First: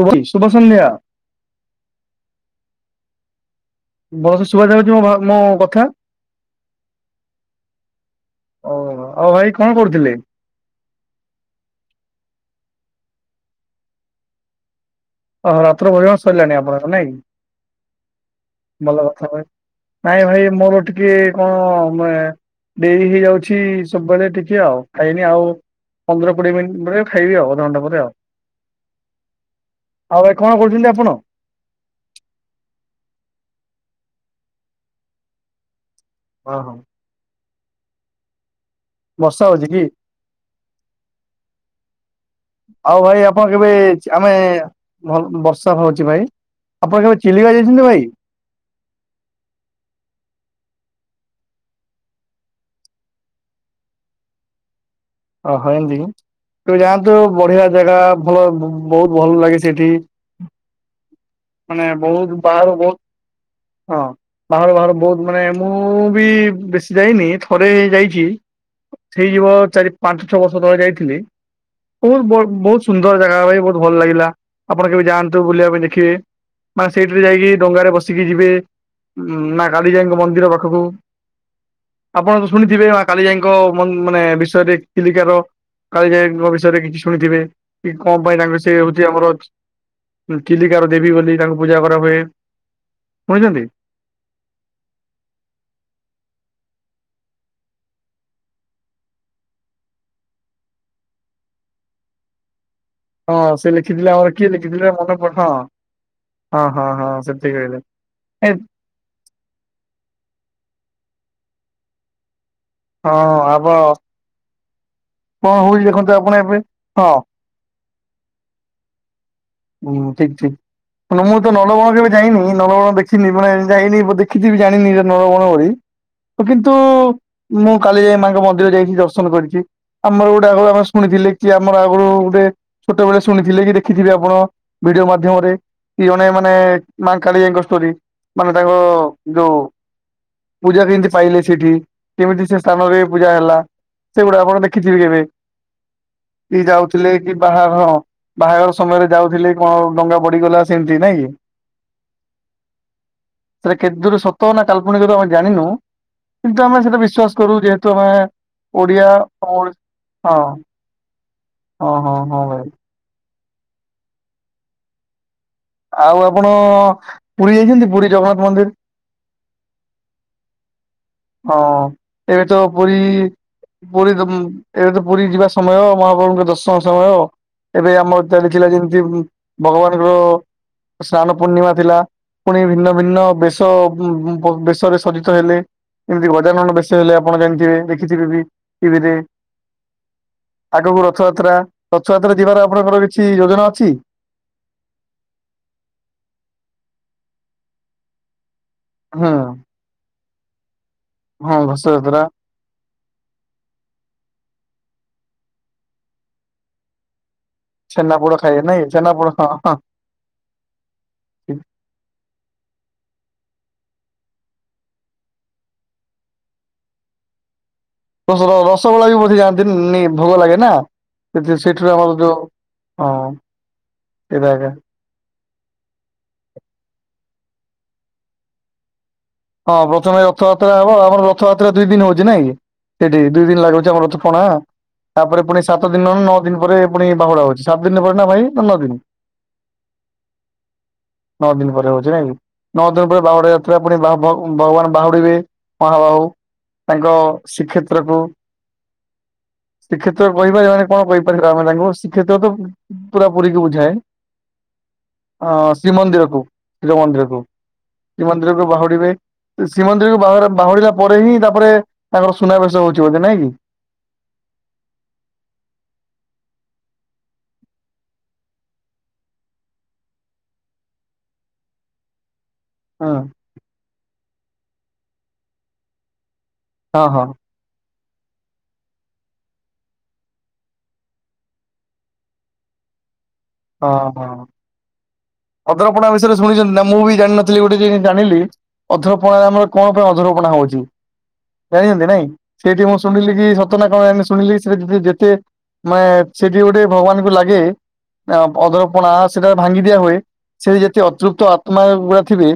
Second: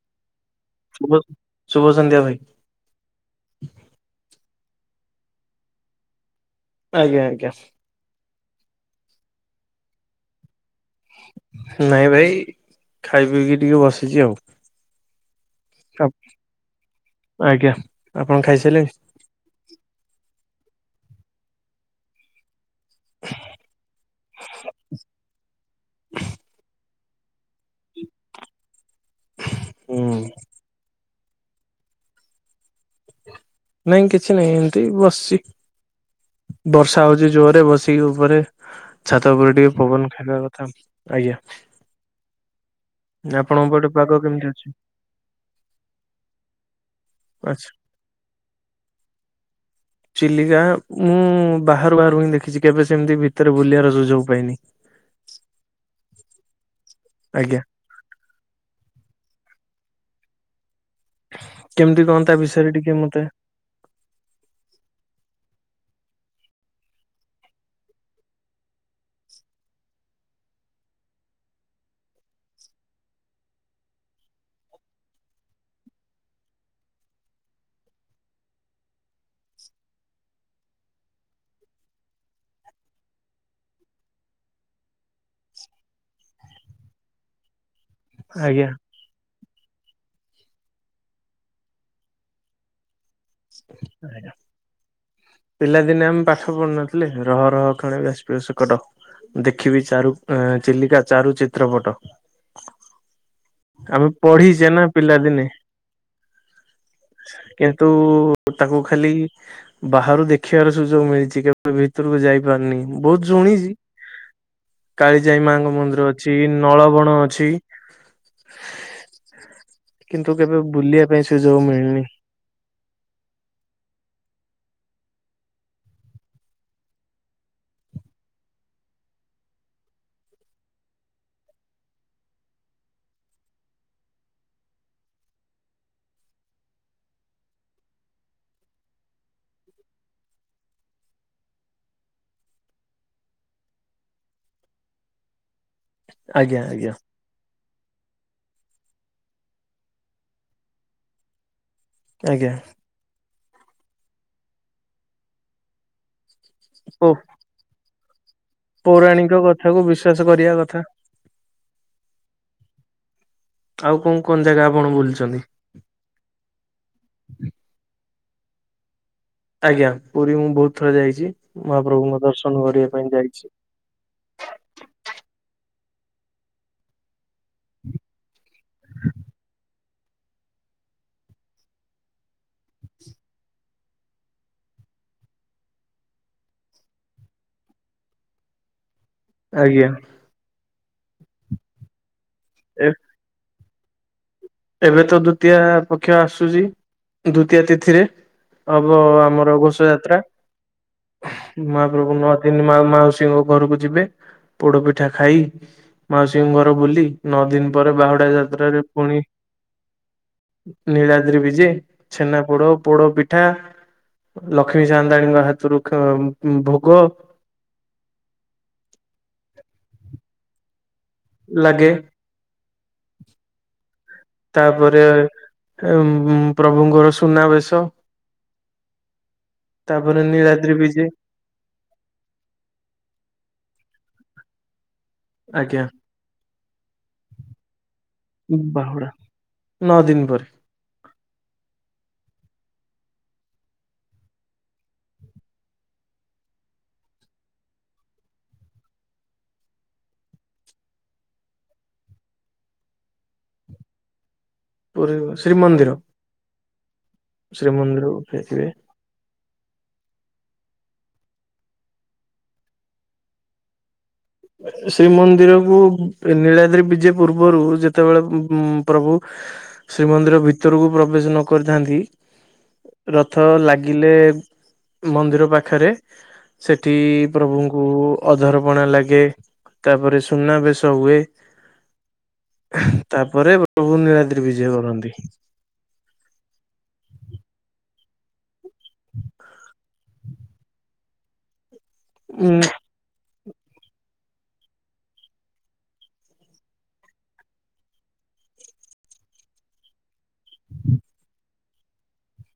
[unintelligible] ଶୁଭ ସନ୍ଧ୍ୟା। ଶୁଭ ଶୁଭ ସନ୍ଧ୍ୟା ଭାଇ। [unintelligible] ଶୁଭାଯାଉଛି ମୋ ଭ ମୋ କଥା। ଆଜ୍ଞା ଆଜ୍ଞା। ଓ ହୋ ଆଉ ଭାଇ କଣ କରୁଥିଲେ? ନାଇଁ ଭାଇ ଖାଇ ପିଇକି ଟିକେ ବସିଛି ଆଉ। ଓ ହ ରାତ୍ର ଭୋଜଣ ସଇଲାଣି ଆପଣଙ୍କର ନାଇଁ ଆଜ୍ଞା ଆପଣ କି ଖାଇସାରିଲେଣି? ଭଲ। ସ ନାଇଁ ଭାଇ ମୋର ଟିକେ କଣ ମେ ଡେରି ହେଇଯାଉଛି ସବୁବେଳେ ଟିକେ ଆଉ ଖାଇନି ଆଉ ପନ୍ଦର କୋଡ଼ିଏ ମିନିଟ୍ ପରେ ଖାଇବି ଆଉ ଅଧଘଣ୍ଟେ ପରେ ଆଉ। ହୁଁ ଆଉ ଭାଇ କଣ କରୁଛନ୍ତି ଆପଣ? ନାଇଁ କିଛି ନାହିଁ ଏମିତି ବସିଛି ହଁ ହଁ ବର୍ଷା ହଉଛି ଜୋରରେ ବସିକି ଉପରେ ଛାତ ବର୍ଷା ଉପରେ ହଉଛି ଟିକେ କି ପବନ ଖାଇବା କଥା ଆଜ୍ଞା। ଆଉ ଭାଇ ଆପଣ କେବେ ଆପଣଙ୍କ ପଟେ ଚ୍ ପାଗ ଆମେ କେମିତି ଅଛି? ଭଲ ବର୍ଷା ହଉଚି ଭାଇ। ଆପଣ କେବେ ଚିଲିକ ଆଛା ଯାଇଛନ୍ତି ଭାଇ? ଚିଲିକା ମୁଁ ବାହାରୁ ବାହାରୁ ହିଁ ଦେଖିଚି କେବେ ସେମିତି ଭିତରେ ବୁଲିବାର ସୁଯୋଗ ପାଇନି। ଅହ ଏମତି କି? ତୁ ଯାଆନ୍ତୁ ଆଜ୍ଞା ବଢ଼ିଆ ଜାଗା ଭଲ ବହୁତ ଭଲ ଲାଗେ ସେଠି। ମାନେ କେମିତି କଣ ତା ବହୁତ ବିଷୟରେ ବାହାରୁ ଟିକେ ବହୁତ ମତେ ହଁ। ବାହାରୁ ବାହାରୁ ବହୁତ ମାନେ ମୁଁ ବି ବେଶୀ ଯାଇନି ଥରେ ଯାଇଛି। ହେଇଯିବ ଚାରି ପାଞ୍ଚ ଛଅ ବର୍ଷ ତଳେ ଯାଇଥିଲି। ବୋହୁତ ବଡ଼ ବୋହୁତ ସୁନ୍ଦର ଜାଗା ଭାଇ ବୋହୁତ ଭଲ ଲାଗିଲା ଆପଣ କେବେ ଯାଆନ୍ତୁ ବୁଲିବା ପାଇଁ ଦେଖିବେ। ମାନେ ସେଇଠିରେ ଯାଇକି ଡଙ୍ଗାରେ ବସିକି ଯିବେ। ଉଁ ନାଁ କାଳିଜାଇଙ୍କ ମନ୍ଦିର ପାଖୁକୁ। ଆପଣ ତ ଶୁଣିଥିବେ ମା କାଲିଜାଇଙ୍କ ମ ମାନେ ବିଷୟରେ। ଚିଲିକାର କାଳିଜାଙ୍କ ବିଷୟରେ କିଛି ଶୁଣିଥିବେ କି କଁ ପାଇଁ ତାଙ୍କ ସେ ଆଜ୍ଞା ଯେ ଆମର ଚ୍ ଚିଲିକାର ଦେବୀ ବୋଲି ତାଙ୍କୁ ପୂଜା କରାହୁଏ, ଶୁଣିଛନ୍ତି? ଆଏ ଦା ପିଲାଦିନେ ଆମେ ପାଠ ପଢୁନଥିଲେ ରହ ରହ କ୍ଷଣେ ବାଷ୍ପୀୟ ସକଟ। ଦେଖିବି ଚାରୁ ଉଁ ଚିଲିକା ଚାରୁ ଚିତ୍ରପଟ। ହଁ ସେ ଆମେ ଲେଖିଥିଲେ ଆମର କିଏ ପଢିଛେ ନା ଲେଖିଥିଲେ ମନେ ପ ପିଲାଦିନେ। ହଁ। ହଁ ହଁ ହଁ ସେଥିରେ ହେଲେ କିନ୍ତୁ ଏ ତାକୁ ଖାଲି ବାହାରୁ ଦେଖିବାର ସୁଯୋଗ ମିଳିଚି କେବେ ଭିତୁରୁକୁ ଯାଇ ପାରୁନି। ହଁ ଆବ କାଳିଜାଇ କଣ ମାଙ୍କ ହଉଛି ମନ୍ଦିର ଦେଖନ୍ତୁ ଅଛି ଆପଣ ଏବେ ହଁ ନଳବଣ ଅଛି। [unintelligible] କିନ୍ତୁ କେବେ ବୁଲିବା ପାଇଁ ନମୁ ତୁ ସୁଯୋଗ ନଳବଣ ମିଳିନି କେବେ ଯାଇନୁ କି ନଳବଣ ଦେ ଖିନି ବଣାଏ ମୁଁ ଯାଇନି ବୋ ଦେଖିଥିବି ଜାଣିନି ହେରା ନଳବଣ ବୋଲି। ଉ କିନ୍ତୁ ମୁଁ କାଳିଜାଇ ମାଆଙ୍କ ମନ୍ଦିର ଯାଇଛି ଦର୍ଶନ କରିଚି। ଆମର ଗୋଟେ ଆଗରୁ ଆମେ ଶୁଣିଥିଲି କି ଆମର ଆଗରୁ ଗୋଟେ ଛୋଟ ବେଳେ ଶୁଣିଥିଲେ କି ଦେଖିଥିବେ ଆପଣ ଭିଡ଼ିଓ ମାଧ୍ୟମରେ କି ଜଣେ ମାନେ ମା କାଳିଜାଇଙ୍କ ଷ୍ଟୋରି। ମାନେ ତାଙ୍କ ଯୋଉ ପୂଜା କେନ୍ତି ପାଇଲେ ସେଇଠି କେମିତି ସେ ସ୍ଥାନରେ ପୂଜା ହେଲା। ସେଗୁଡ଼ା ଆପଣ ଦେଖିଥିବେ କେବେ ଆଜ୍ଞା ଇ ଆଜ୍ଞା ଯାଉଥୁଲେ କି ବାହା ହଁ ବାହାଘର ସମୟରେ ଯାଉଥୁଲେ କଣ ଡଙ୍ଗା ପଡ଼ିଗଲା ସେମତି, ନାଇଁ କି? ଆଜ୍ଞା। ସେଟା କେତେ ଦୂରୁ ସତ ନା କାଳ୍ପନିକ ତ ଆମେ ଜାଣିନୁ କିନ୍ତୁ ଆମେ ସେଟା ଓ ବିଶ୍ୱାସ କରୁ ଯେହେତୁ ଆମେ ଓଡ଼ିଆ ପୌରାଣିକ ତଅଡ଼ି କଥାକୁ ବିଶ୍ଵାସ ହଁ କରିବା କଥା ହଁ ହଁ ହଁ ଭାଇ। ଆଉ କଁ କଁ ଜାଗା ଆପଣ ବୁଲଚନ୍ତି? ଆଉ ଆପଣ ପୁରୀ ଯାଇଛନ୍ତି ପୁରୀ ଜଗନ୍ନାଥ ମନ୍ଦିର? ଆଜ୍ଞା ପୁରୀ ମୁଁ ବୋହୁତ ଥର ଯାଇଛି ହଁ ମହାପ୍ରଭୁଙ୍କ ଏବେ ତ ଦର୍ଶନ କରିବା ପୁରୀ ପାଇଁ ଯାଇଛି। ପୁରୀ ତ ମୁଁ ଏବେ ତ ପୁରୀ ଯିବା ସମୟ ମହାପ୍ରଭୁଙ୍କ ଦର୍ଶନ ସମୟ। ଏବେ ଆମର ଚାଲିଥିଲା ଯେମିତି ଉଁ ଭଗବାନଙ୍କ ସ୍ନାନ ପୂର୍ଣ୍ଣିମା ଥିଲା। ପୁଣି ଭିନ୍ନ ଭିନ୍ନ ବେଶ ଉଁ ଉଁ ଭ ବେଶରେ ସଜିତ ହେଲେ। ଏମତି ଗଜାନନ ବେଶ ହେଲେ ଆପଣ ଜାଣିଥିବେ ଦେଖିଥିବେ ବି ଟି ଭି ରେ। ଆଜ୍ଞା। ଆଗକୁ ରଥଯାତ୍ରା, ରଥଯାତ୍ରା ଯିବାର ଏ ଆପଣଙ୍କର କିଛି ଯୋଜନା ଅଛି? ଏବେ ତ ଦ୍ଵିତୀୟା ପକ୍ଷ ଆସୁଚି ଦ୍ଵିତୀୟା ତିଥିରେ। ହବ ହୁଁ ଆମର ଘୋସେଇ ଯାତ୍ରା। ହଁ ମହାପ୍ରଭୁ ଘଷଯାତ୍ରା ନୂଆ ଦିନ ମା ମାଉସୀଙ୍କ ଘରକୁ ଯିବେ ପୋଡ ପିଠା ଖାଇ ମାଉସୀଙ୍କ ଘର ବୁଲି ନଅ ଦିନ ପରେ ଛେନାପୋଡ ବାହୁଡା ଖାଇବେ ନାଇଁ ଯାତ୍ରାରେ ପୁଣି ଛେନାପୋଡ ହଁ ନୀଳଦ୍ରି ବିଜେ ଛେନା ପୋଡ ପୋଡ ପିଠା। ଲକ୍ଷ୍ମୀ ସାଆନ୍ତାଣୀଙ୍କ ହାତରୁ ଭୋଗ। ଓ ହୋ ହ ରସଗୋଲା ବି ବୋଧେ ଯାଆନ୍ତି ନେଇ ଭୋଗ ଲାଗେ ନା। ତ ସେ ଲାଗେ ସେଠର ଆମର ଯୋଉ ହଁ। ସେଇଟା ଏକା ତାପରେ ଉ ପ୍ରଭୁଙ୍କର ସୁନାବେଶ। ହଁ ପ୍ରଥମେ ତାପରେ ନୀଳାଦ୍ରି ରଥଯାତ୍ରା ହବ ବିଜେ ଆମର ରଥଯାତ୍ରା ଦୁଇ ଦିନ ହଉଚି ନାଇଁ କି। ସେଠି ଦୁଇ ଦିନ ଲାଗୁଚି ଆମର ରଥ ଟଣା। ତାପରେ ପୁଣି ଆଜ୍ଞା ସାତ ଦିନ ନଅ ଦିନ ପରେ ପୁଣି ବାହୁଡା ହଉଚି ସାତ ଦିନ ପରେ ନା ଭାଇ ନା ନଅ ଦିନ? ବାହୁଡା ନଅ ଦିନ ପରେ। ନଅ ଦିନ ପରେ ହଉଚି ନାଇଁ। ନଅ ଦିନ ପରେ ବାହୁଡା ଯାତ୍ରା ପୁଣି ବା ଭ ଭଗବାନ ବାହୁଡିବେ ମହାବାହୁ ତାଙ୍କ ଶ୍ରୀକ୍ଷେତ୍ରକୁ ଶ୍ରୀ୍ଷେତ୍ର କହିପାରିବା ମାନେ କଣ କହିପାରିବା ଆମେ ତାଙ୍କୁ ଶ୍ରୀ୍ଷେତ୍ର ତ ପୁରା ପୁରୀକୁ ବୁଝାଏ। ଅ ଶ୍ରୀମନ୍ଦିର କୁ ଶିବ ମନ୍ଦିରକୁ ଶ୍ରୀମନ୍ଦିରକୁ ଶ୍ରୀ ମନ୍ଦିରକୁ ଫେରିବେ ବାହୁଡିବେ। ଶ୍ରୀମନ୍ଦିରକୁ ବାହା ବାହୁରିଲା ପରେ ହିଁ ତାପରେ ତାଙ୍କର ସୁନାବେଶ ହଉଚି ବୋଧେ ନାଇଁ କି? ହଁ ଶ୍ରୀମନ୍ଦିରକୁ ନୀଳାଦ୍ରି ବିଜେ ପୂର୍ବରୁ ଯେତେବେଳେ ଉ ଉଁ ପ୍ରଭୁ ଶ୍ରୀମନ୍ଦିର ଭିତରକୁ ପ୍ରବେଶ ନ କରିଥାନ୍ତି। ହୁଁ ରଥ ଲାଗିଲେ ମନ୍ଦିର ପାଖରେ ସେଠି ହଁ ହଁ ପ୍ରଭୁଙ୍କୁ ଅଧର୍ପଣା ଲାଗେ। ତାପରେ ସୁନା ବେଶ ହୁଏ। ତାପରେ ପ୍ରଭୁ ନୀଳାଦ୍ରି ବିଜେ କରନ୍ତି। ଅଧରପଡ଼ା ବିଷୟରେ ଶୁଣିଚନ୍ତି ନା ମୁଁ ବି ଜାଣିନଥିଲି ଗୋଟେ ଜିନିଷ ଜାଣିଲି ଅଧ୍ରପଣା ଆମର କଣ ଅଧରପଣା ହଉଚି। ଜାଣିଚନ୍ତି ନାଇଁ ଉ ସେଇଠି ମୁଁ ଶୁଣିଲି କି ତ ନା କଣ ଶୁଣିଲି ସେ ଯେ ଯେତେ ମାନେ ସେଠି ଗୋଟେ ଭଗବାନଙ୍କୁ ଲାଗେ। ଆ ଅଦରପଣା ସେଟା ଭାଙ୍ଗି ଦିଆ ହୁଏ, ସେ ଯେତକି ଅତୃପ୍ତ ଆତ୍ମା ଗୁଡା ଥିବେ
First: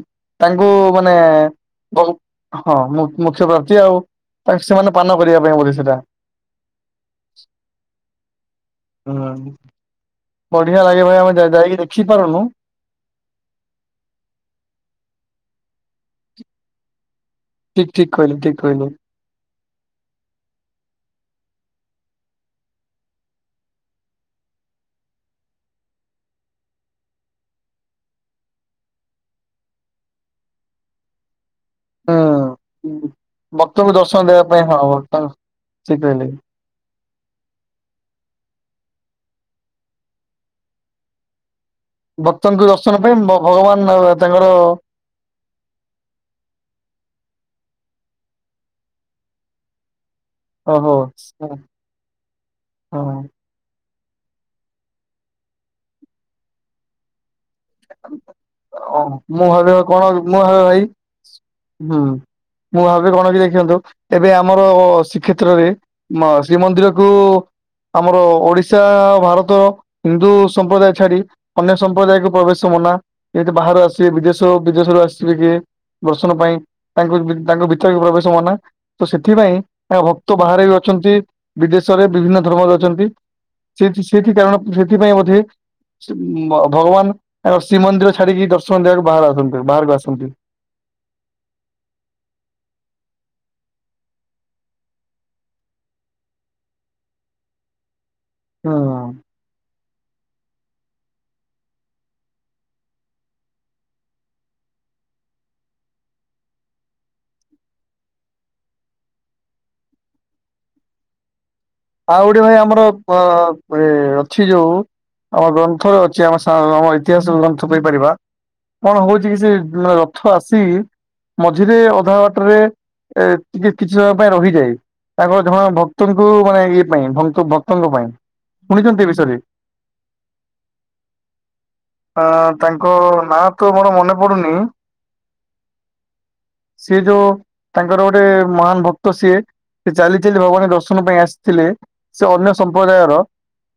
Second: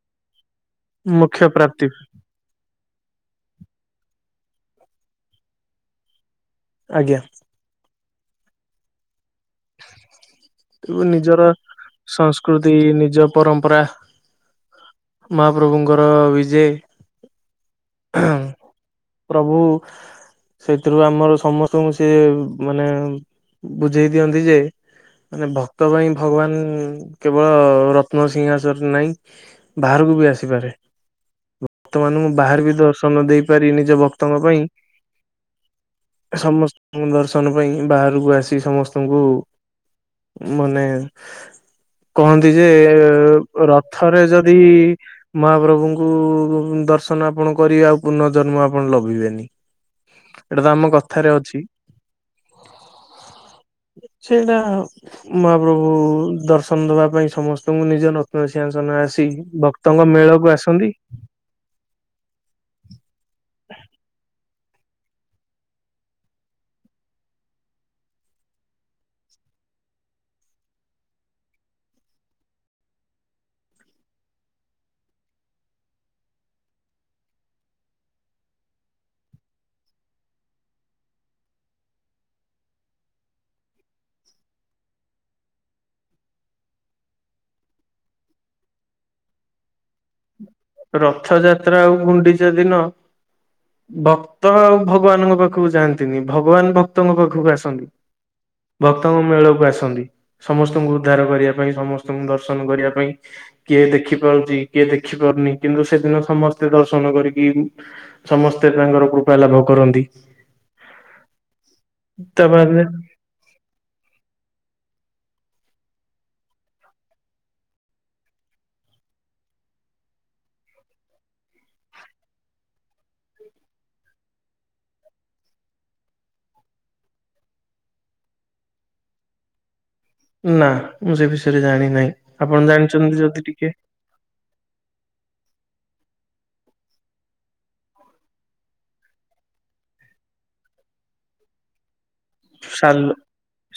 ତାଙ୍କୁ ମାନେ ମୁଖ୍ୟ ପ୍ରାପ୍ତି ବହୁ ହଁ ମୁ ମୁଖ୍ୟ ପ୍ରାପ୍ତି ଆଉ ସେମାନେ ପାନ କରିବା ପାଇଁ ବୋଧେ ସେଇଟା। ଆଜ୍ଞା। ହୁଁ। ବଢିଆ ଲାଗେ ଭାଇ ଆମେ ଯାଇକି ଦେଖିପାରୁନୁ। ଇ ନିଜ ପରମ୍ପରା ମହାପ୍ରଭୁଙ୍କର ବିଜେ। ଠିକ ଠିକ କହିଲେ ଠିକ କହିଲେ। ପ୍ରଭୁ। ସେଇଥିରୁ ଆମର ସମସ୍ତଙ୍କୁ ସିଏ ମାନେ ବୁଝେଇ ଦିଅନ୍ତି ଯେ ମାନେ ଭକ୍ତ ପାଇଁ ଭଗବାନ ଉଁ କେବଳ ରତ୍ନସିିଂହାସରରେ ନାହିଁ ବାହାରକୁ ବି ଆସିପାରେ। ବର୍ତମାନ ମୁ ବାହାର ବି ହୁଁ ଦର୍ଶନ ଦେଇପାରି ଭକ୍ତଙ୍କୁ ନିଜ ଦର୍ଶନ ଭକ୍ତଙ୍କ ଦେବା ପାଇଁ ହଁ ଭକ୍ତ ଠିକ କହିଲେ ସମସ୍ତଙ୍କ ଦର୍ଶନ ପାଇଁ ବାହାରକୁ ଆସି ସମସ୍ତଙ୍କୁ ମାନେ କହନ୍ତି ଯେ ଭକ୍ତଙ୍କୁ ଦର୍ଶନ ପାଇଁ ଭଗବାନ ରଥରେ ତାଙ୍କର ଯଦି ମହାପ୍ରଭୁଙ୍କୁ ଦର୍ଶନ ଆପଣ କରିବେ ଆଉ ପୁର୍ଃ ଜନ୍ମ ଆପଣ ଲଭିବେନି। ଏଇଟା ତ ଆମ ଓହୋ କଥାରେ ଅଛି। ସେଇଟା ମହାପ୍ରଭୁ ଦର୍ଶନ ଦବା ପାଇଁ ସମସ୍ତ ତମ ନିଜ ନତନ ସିଆସନ ହଁ ଆସି ମୁଁ ଭାବିବା ଭକ୍ତଙ୍କ କଣ ମୁଁ ମେଳକୁ ଭାବେ ଭାଇ ଆସନ୍ତି। ହୁଁ [unintelligible] ଏବେ ଆମର ଶ୍ରୀକ୍ଷେତ୍ରରେ [unintelligible] ଶ୍ରୀମନ୍ଦିରକୁ। ଆମର ଓଡିଶା ଭାରତ ହିନ୍ଦୁ ସମ୍ପ୍ରଦାୟ ଛାଡି ଅନ୍ୟ ସମ୍ପ୍ରଦାୟକୁ ପ୍ରବେଶ ମନା ଯେମତି ବାହାରୁ ଆସିବେ ବିଦେଶ ବିଦେଶରୁ ଆସିବି କିଏ ଦର୍ଶନ ପାଇଁ ତାଙ୍କୁ ତାଙ୍କ ଭିତରେକୁ ପ୍ରବେଶ [unintelligible] ତ ସେଥିପାଇଁ [unintelligible] ଭକ୍ତ ବାହାରେ ବି ଅଛନ୍ତି ବିଦେଶରେ ବିଭିନ୍ନ ଧର୍ମରେ ଅଛନ୍ତି। ସେ [unintelligible] ଭଗବାନ ଆ ଶ୍ରୀମନ୍ଦିର ଛାଡିକି ଦର୍ଶନ ଦେବାକୁ ବାହାର ଆସନ୍ତୁ ବାହାରକୁ ଆସନ୍ତି। ରଥଯାତ୍ରା ଆଉ ଗୁଣ୍ଡିଚା ଦିନ [unintelligible] ଭକ୍ତ ଆଉ ଭଗବାନଙ୍କ ପାଖକୁ ଯାଆନ୍ତିନି ଭଗବାନ ଭକ୍ତଙ୍କ ପାଖକୁ ଆସନ୍ତି। [unintelligible] ଭକ୍ତଙ୍କ ମେଳକୁ ଆସନ୍ତି ସମସ୍ତଙ୍କୁ ଉଦ୍ଧାର କରିବା ପାଇଁ ସମସ୍ତଙ୍କୁ ଦର୍ଶନ କରିବା ପାଇଁ। କିଏ ଦେଖିପାରୁଛି କିଏ ଦେଖି ପାରୁନି କିନ୍ତୁ ସେଦିନ ସମସ୍ତେ ଦର୍ଶନ କରିକି ସମସ୍ତେ ତାଙ୍କର କୃପା ଲାଭ କରନ୍ତି। ଆଉ ଗୋଟେ ତା ଭାଇ ବାଦେ ଆମର ପ ମ ଅଛି ଯୋଉ ଆମ ଗ୍ରନ୍ଥରେ ଅଛି [unintelligible] ଇତିହାସରେ ଗ୍ରନ୍ଥ କହିପାରିବା। କଣ ହଉଛି କି ସେ ମ ରଥ ଆସି ମଝିରେ ଅଧା ବାଟରେ ଏ ଟିକେ କିଛି ସମୟ ପାଇଁ ରହିଯାଏ ତାଙ୍କର ଜଣେ ଭକ୍ତଙ୍କୁ ମାନେ [unintelligible] ଶୁଣିଛନ୍ତି ଏ ବିଷରେ? ନା ମୁଁ ସେ ବିଷୟରେ ଜାଣି ନାହିଁ ଆ ଆପଣ ତାଙ୍କ ଜାଣିଛନ୍ତି ଯଦି ନାଁ ଟିକେ ତ ମୋର ମନେ ପଡୁନି। ସିଏ ଯୋଉ ତାଙ୍କର ଗୋଟେ ମହାନ ଭକ୍ତ ସିଏ। [unintelligible] ଚାଲି ଚାଲି ଭଗବାନ ଦର୍ଶନ ପାଇଁ ଆସିଥିଲେ ସେ ଅନ୍ୟ ସାଲ ସମ୍ପ୍ରଦାୟର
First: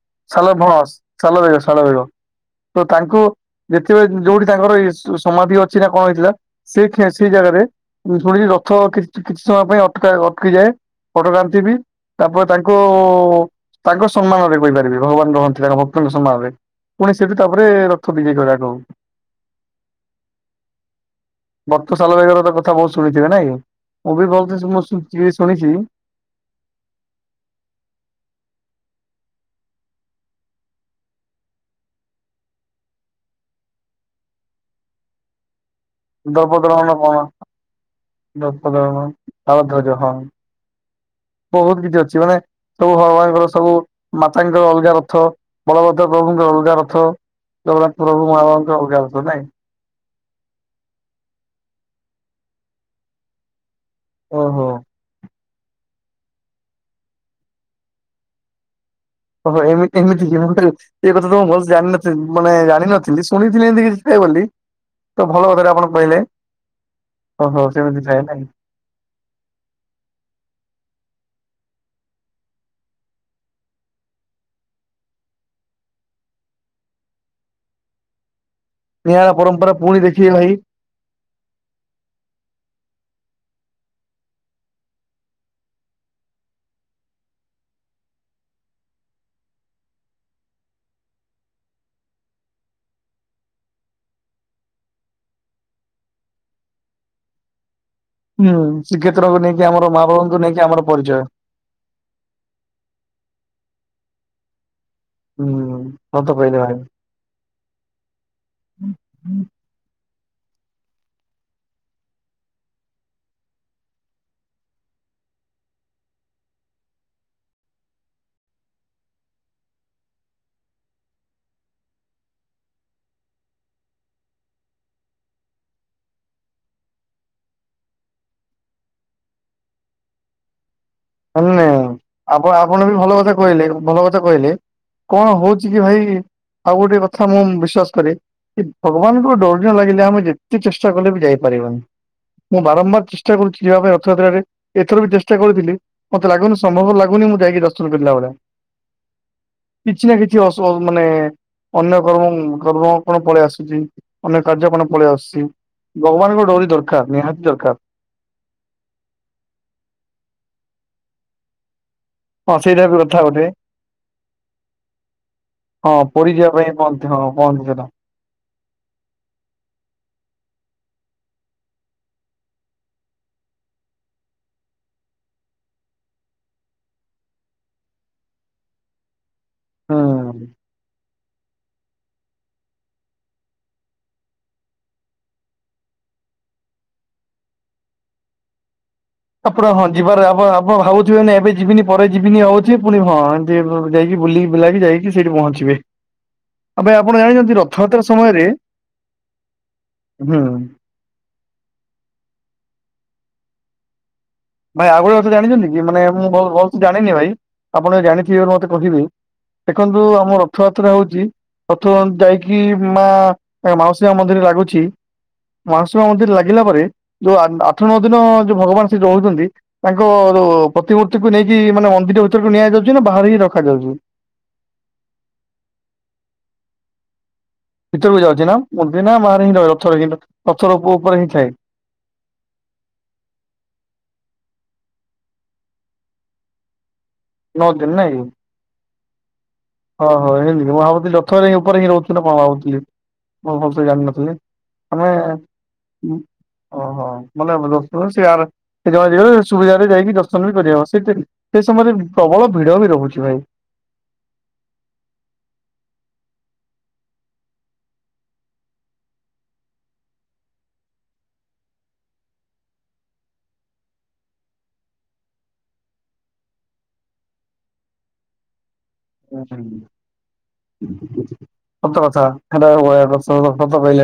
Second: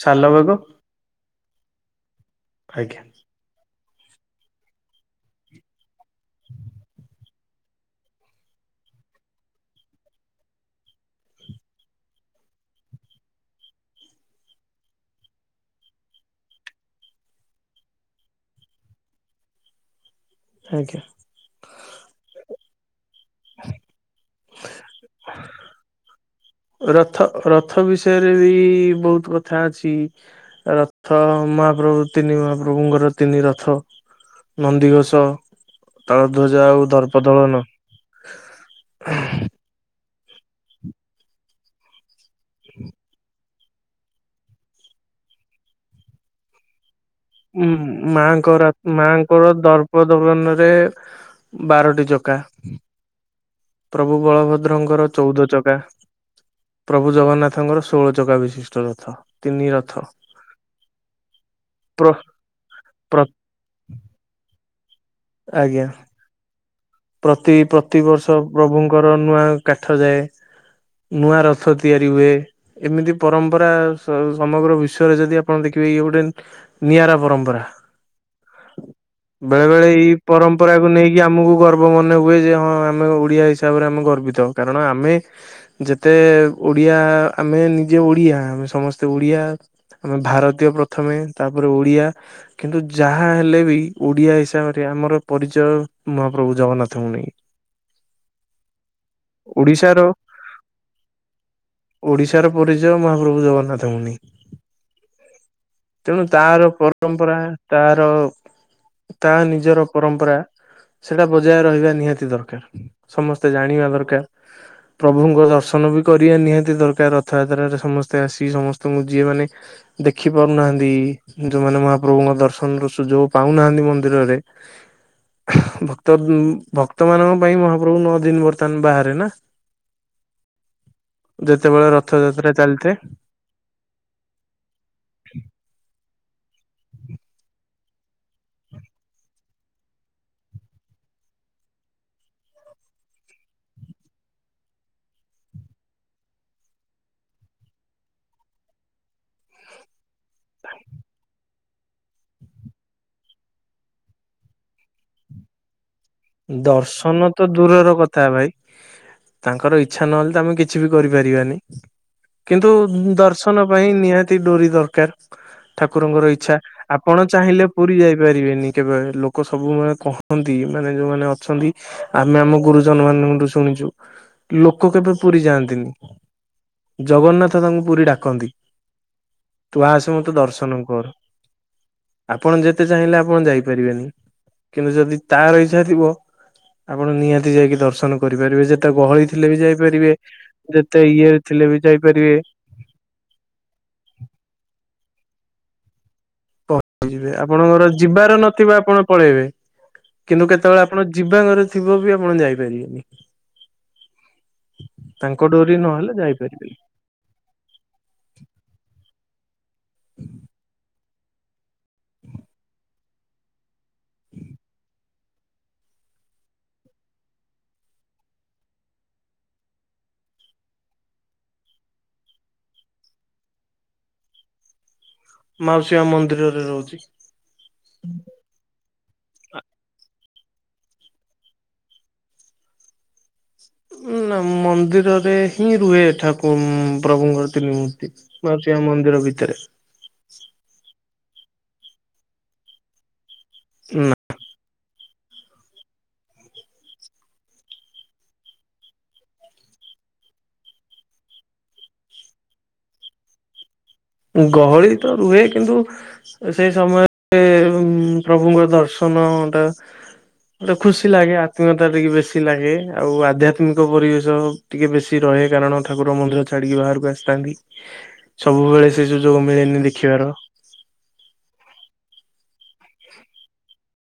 ଶାଲବେଗ ସାଲ ଭସ ସାଲ ବେଗ ସାଲ ବେଗ ତ ଆଜ୍ଞା। ତାଙ୍କୁ [unintelligible] ଯୋଉଠି ତାଙ୍କର ଏଇ ସ ସମାଧି ଅଛି ନା କଣ ହେଇଥିଲା ସେ [unintelligible] ସେଇ ଜାଗାରେ ମୁ ଶୁଣିୁଛି ରଥ [unintelligible] କିଛି ସମୟ ପାଇଁ ଅଟକା ଅଟକିଯାଏ। [unintelligible] ତାପରେ ତାଙ୍କୁ ତାଙ୍କ ସମ୍ମାନରେ କହିପାରିବି ଭଗବାନ ରହନ୍ତି ତାଙ୍କ ଭକ୍ତଙ୍କ ସମ୍ମାନରେ। ପୁଣି ସେଠୁ ତାପରେ ରଥ [unintelligible] ଆଜ୍ଞା। ଭକ୍ତ ଶାଲବେଗର ତ କଥା ବହୁତ ଶୁଣିଥିବେ ନାଇଁ ମୁଁ ବି [unintelligible] ମୁଁ ଶୁଣିଛି। ରଥ ରଥ ବିଷୟରେ ବି ବହୁତ କଥା ଅଛି। ରଥ ମହାପ୍ରଭୁ ତିନି ମହାପ୍ରଭୁଙ୍କର ତିନି ରଥ। ନନ୍ଦୀଘୋଷ। [unintelligible] ବହୁତ କିଛି [unintelligible] ସବୁ ଭଗବାନଙ୍କର ସବୁ ମାତାଙ୍କର ଅଲଗା ରଥ ବଳଭଦ୍ର ପ୍ରଭୁଙ୍କର ଅଲଗା ରଥ। ଜଗନ୍ନାଥ ଉୁଁ ପ୍ରଭୁ ମାଙ୍କର ମହାପ୍ରଭୁଙ୍କର ଅଲଗା ରଥ ନାଇଁ। ମାଙ୍କର ଦର [unintelligible] ରେ ବାରଟି ଚକା। ପ୍ରଭୁ ଓହୋ। ବଳଭଦ୍ରଙ୍କର ଚଉଦ ଚକା। ପ୍ରଭୁ ଜଗନ୍ନାଥଙ୍କର ଷୋହଳ ଚକା ବିଶିଷ୍ଟ ରଥ। ଓ ହ ତିନି ରଥ ଏମିତି ଏମିତିକି ଏ କଥା ତ ଭଲସେ ପ୍ର ଜାଣିିନଥିଲି ମାନେ ପ୍ର ଜାଣିିନଥିଲି ଶୁଣିି [unintelligible] ତ ଭଲ କଥାଟା ଆଜ୍ଞା ଆପଣ କହିଲେ। ପ୍ରତି ଓହୋ ସେମିତି ଥାଏ ପ୍ରତିିବର୍ଷ ନାଇଁ। ପ୍ରଭୁଙ୍କର ନୂଆ କାଠ ଯାଏ। ନୂଆ ରଥ ତିଆରି ହୁଏ। ଏମିତି ପରମ୍ପରା ସ ସମଗ୍ର ବିଶ୍ଵରେ ଯଦି ଆପଣ ଦେଖିବେ ଇଏ ଗୋଟେ ନିଆରା ପରମ୍ପରା। ନିଆରା ପରମ୍ପରା ପୁଣି ଦେଖିବେ ଭାଇ। ତାକୁ ନେଇକି ଆମକୁ ଗର୍ବ ମନେ ହୁଏ ଯେ ହଁ ଆମେ ଓଡିଆ ହିସାବରେ ଆମେ ଗର୍ବିତ କାରଣ ଆମେ ଯେତେ ଓଡିଆ ଆମେ ନିଜେ ଓଡିଆ ଆମେ ସମସ୍ତେ ଓଡିଆ। ଆମେ ଭାରତୀୟ ପ୍ରଥମେ ତାପରେ ଓଡିଆ। କିନ୍ତୁ ଯାହା ହେଲେ ବି ଓଡିଆ ହିସାବରେ ଆମର ପରିଚୟ। ମ ପ୍ରଭୁ ଜଗନ୍ନାଥ କୁ ନେଇକି। ହୁଁ ଶ୍ରୀକ୍ଷେତ୍ରକୁ ନେଇକି ଆମର ଓଡିଶାର ମାହା ବାହୁଙ୍କୁ ନେଇକି ଆମର ପରିଚୟ। ଓଡିଶାର ପରିଚୟ ମହାପ୍ରଭୁ ଜଗନ୍ନାଥ ନେଇ ହୁଁ ସତ ତେଣୁ କହିଲେ ତାର ଭାଇ। ପ ପରମ୍ପରା ତାର ତା ନିଜର ପରମ୍ପରା। ସେଇଟା ବଜାୟ ରହିବା ନିହାତି ଦରକାର ସମସ୍ତେ ଜାଣିବା ଦରକାର। ପ୍ରଭୁଙ୍କ ଦର୍ଶନ ବି କରିବା ନିହାତି ଦରକାର ରଥଯାତ୍ରାରେ ସମସ୍ତେ ଆସି ସମସ୍ତଙ୍କୁ ଯିଏ ମାନେ ଦେଖିପାରୁନାହାନ୍ତି। ଯୋଉମାନେ ମହାପ୍ରଭୁଙ୍କ ଦର୍ଶନ ର ସୁଯୋଗ ପାଉନାହାନ୍ତି ମନ୍ଦିରରେ। ତ ଭକ୍ତ ମାନଙ୍କ ପାଇଁ ମହାପ୍ରଭୁ ନଅ ଦିନ ବର୍ତ୍ତମାନ ବାହାରେ ନା। ମାନେ ଯେତେବେଳେ ରଥଯାତ୍ରା ଆପ ଆପଣ ଚାଲିଥାଏ ବି ଭଲ କଥା କହିଲେ ଭଲ କଥା କହିଲେ। କଣ ହଉଛି କି ଭାଇ ଆଉ ଗୋଟେ କଥା ମୁଁ ବିଶ୍ଵାସ କରେ। କି ଭଗବାନଙ୍କୁ ଡୋରି ନ ଲାଗିଲେ ଆମେ ଯେତେ ଚେଷ୍ଟା କଲେ ବି ଯାଇପାରିବନି। ମୁଁ ବାରମ୍ବାର ଚେଷ୍ଟା କରୁଛି ଯିବା ପାଇଁ ରଥଯାତ୍ରାରେ ଏଥର ବି ଚେଷ୍ଟା କରୁଥିଲି। ମତେ ଲାଗନୁ ସମ୍ଭବ ଲାଗୁନି ମୁଁ ଯାଇକି ଦର୍ଶନ କଲା ଭଳିଆ। କିଛି ନା କିଛିଆ ସ ମାନେ ଅନ୍ୟ କର୍ମ କର୍ମ କଣ ପଳେଇ ଆସୁଛି ଅନ୍ୟ କାର୍ଯ୍ୟ କଣ ପଳେଇ ଆସୁଛି। ଭଗବାନଙ୍କ ଡୋରି ଦରକାର ନିହାତି ଦରକାର। ର କଥା ଭାଇ। ତାଙ୍କର ଇଚ୍ଛା ନହେଲେ ତ ଆମେ କିଛି ବି କରିପାରିବାନି। ହଁ କିନ୍ତୁ ସେଇଟା ବି କଥା ଗୋଟେ। ଦର୍ଶନ ପାଇଁ ନିହାତି ଡୋରି ଦରକାର। ହଁ ଠାକୁରଙ୍କର ପୁରୀ ଯିବା ଇଚ୍ଛା ପାଇଁ କହନ୍ତି ହଁ ଆପଣ କହନ୍ତି ଚାହିଁଲେ ସେଟା ପୁରୀ ଯାଇପାରିବେନି। କେବେ ଲୋକ ସବୁ ମାନେ କହନ୍ତି ମାନେ ଯୋଉ ମାନେ ଅଛନ୍ତି ଆମେ ଆମ ଗୁରୁଜନ ମାନଙ୍କଠୁ ଶୁଣିଛୁ। ଲୋକ କେବେ ପୁରୀ ଯାଆନ୍ତିନି। ଜଗନ୍ନାଥ ତାଙ୍କୁ ପୁରୀ ଡାକନ୍ତି ତୁ ଆସେ ହୁଁ। ମତେ ଦର୍ଶନ କରେ। ଆପଣ ଯେତେ ଚାହିଁଲେ ଆପଣ ଯାଇପାରିବେନି କିନ୍ତୁ ଯଦି ତାର ଇ ଛା ଥିବ ଆପଣ ନିହାତି ଯାଇକି ଦର୍ଶନ କରିପାରିବେ ଯେତେ ଗହଳି ଥିଲେ ବି ଆପଣ ହଁ ଯାଇପାରିବେ। ଯିବାର ଆପ ଆପଣ ଯେତେ ଭାବୁଥିବେ ଇଏରେ ନାଇ ଏବେ ଥିଲେ ବି ଯିବିନି ପରେ ଯାଇପାରିବେ ଯିବିନି ହଉ ପୁଣି ହଁ ଏମିତି ଯାଇକି ବୁଲ ବୁଲାକି ଯାଇକି ସେଇଠି ପହଞ୍ଚିବେ। ଆଉ ଭାଇ ଆପଣ ପହଞ୍ଚିବେ ଜାଣିଛନ୍ତି ଆପଣଙ୍କର ରଥଯାତ୍ରା ଯିବାର ସମୟରେ ନଥିବା ଆପଣ ପଳେଇବେ ହୁଁ କିନ୍ତୁ କେତେବେଳେ ଆପ ଆପଣ ଯିବା ଘରେ ଥିବ ବି ଆପଣ ଯାଇପାରିବେନି। ଭାଇ ଆଉ ଗୋଟେ କଥା ତାଙ୍କ ଜାଣିଛନ୍ତି ଡୋରି କି ମାନେ ନହେଲେ ମୁଁ ବହୁତ ଯାଇପାରିବେନି। ବହୁ ଜାଣି ନାଇ ନାଇ ଭାଇ ଆପଣ ଜାଣିଥିବେ ମତେ କହିବେ ଦେଖନ୍ତୁ ଆମ ରଥଯାତ୍ରା ହଉଛି ପଥମ ଯାଇକି ମା ମାଉସୀ ମା ମନ୍ଦିର ଲାଗୁଛି। ମାଉସୀ ମା ମନ୍ଦିର ଲାଗିଲା ପରେ ଯୋଉ ଆ ଆଠ ନଅ ଦିନ ଯୋଉ ଭଗବାନ ସେ ରହୁଛନ୍ତି ତାଙ୍କ ରୋ ପ୍ରତିମୂର୍ତ୍ତିକୁ ନେଇକି ମାନେ ମନ୍ଦିର ଭିତରକୁ ନିଆଯାଉଛି ନା ବାହାରେ ହିଁ ରଖାଯାଉଛି। ମାଉସୀ ମା ମନ୍ଦିରରେ ରହୁଛି। ଭିତରକୁ ଯାଉଛି ନା, ମୁଣ୍ଡି ନା ମାରେ ହିଁ ରହ ରଥରେ ହିଁ ରଥ ରୂପ ଉ ଉପରେ ହିଁ ଥାଏ। ନା ମନ୍ଦିରରେ ହିଁ ରୁହେ ଠାକୁ ପ୍ରଭୁଙ୍କର ନଅ ଦିନ ତିନିମୂର୍ତ୍ତି। ନାଇଁ କି? ମାଉସି ମା ମନ୍ଦିର ଭିତେରେ। ହଁ, ହଁ ଏମତି ମୁଁ ଭାବୁଥିଲି ରଥରେ ହିଁ ଉପରେ ହିଁ ରହୁଥିଲ ନା କଣ ଭାବୁଥିଲି ମୁଁ ଭଲସେ ନା ଜାଣିିନଥିଲି। ଆମେ ଉଁ ଓହୋ ମାନେ [unintelligible] ସେ ଆର ସେ [unintelligible] ସୁବିଧରେ ଯାଇକି ଦର୍ଶନ ବି କରିହବ ସେତେ ସେ ସମୟରେ ପ୍ରବଳ ଭିଡ ଭିଡ ହଉଛି ଭାଇ। ଗହଳି ତ ରୁହେ କିନ୍ତୁ ସେଇ ସମୟରେ ପ୍ରଭୁଙ୍କ ଦର୍ଶନଟା ଗୋଟେ ଖୁସି ଲାଗେ ଆତ୍ମୀୟତା ଟିକେ ବେଶୀ ଲାଗେ, ଆଉ ଆଧ୍ୟାତ୍ମିକ ପରିବେଶ ଟିକେ ବେଶି ରହେ କାରଣ ଠାକୁର ମନ୍ଦିର ଛାଡିକି ବାହାରକୁ ଆସିଥାନ୍ତି, ସବୁବେଳେ ସେ ସୁଯୋଗ ମିଳେନି ଦେଖିବାର। ସତ କଥା ହେଟା ହୁଏ ଏବର୍ଷ ସତ କହିଲେ।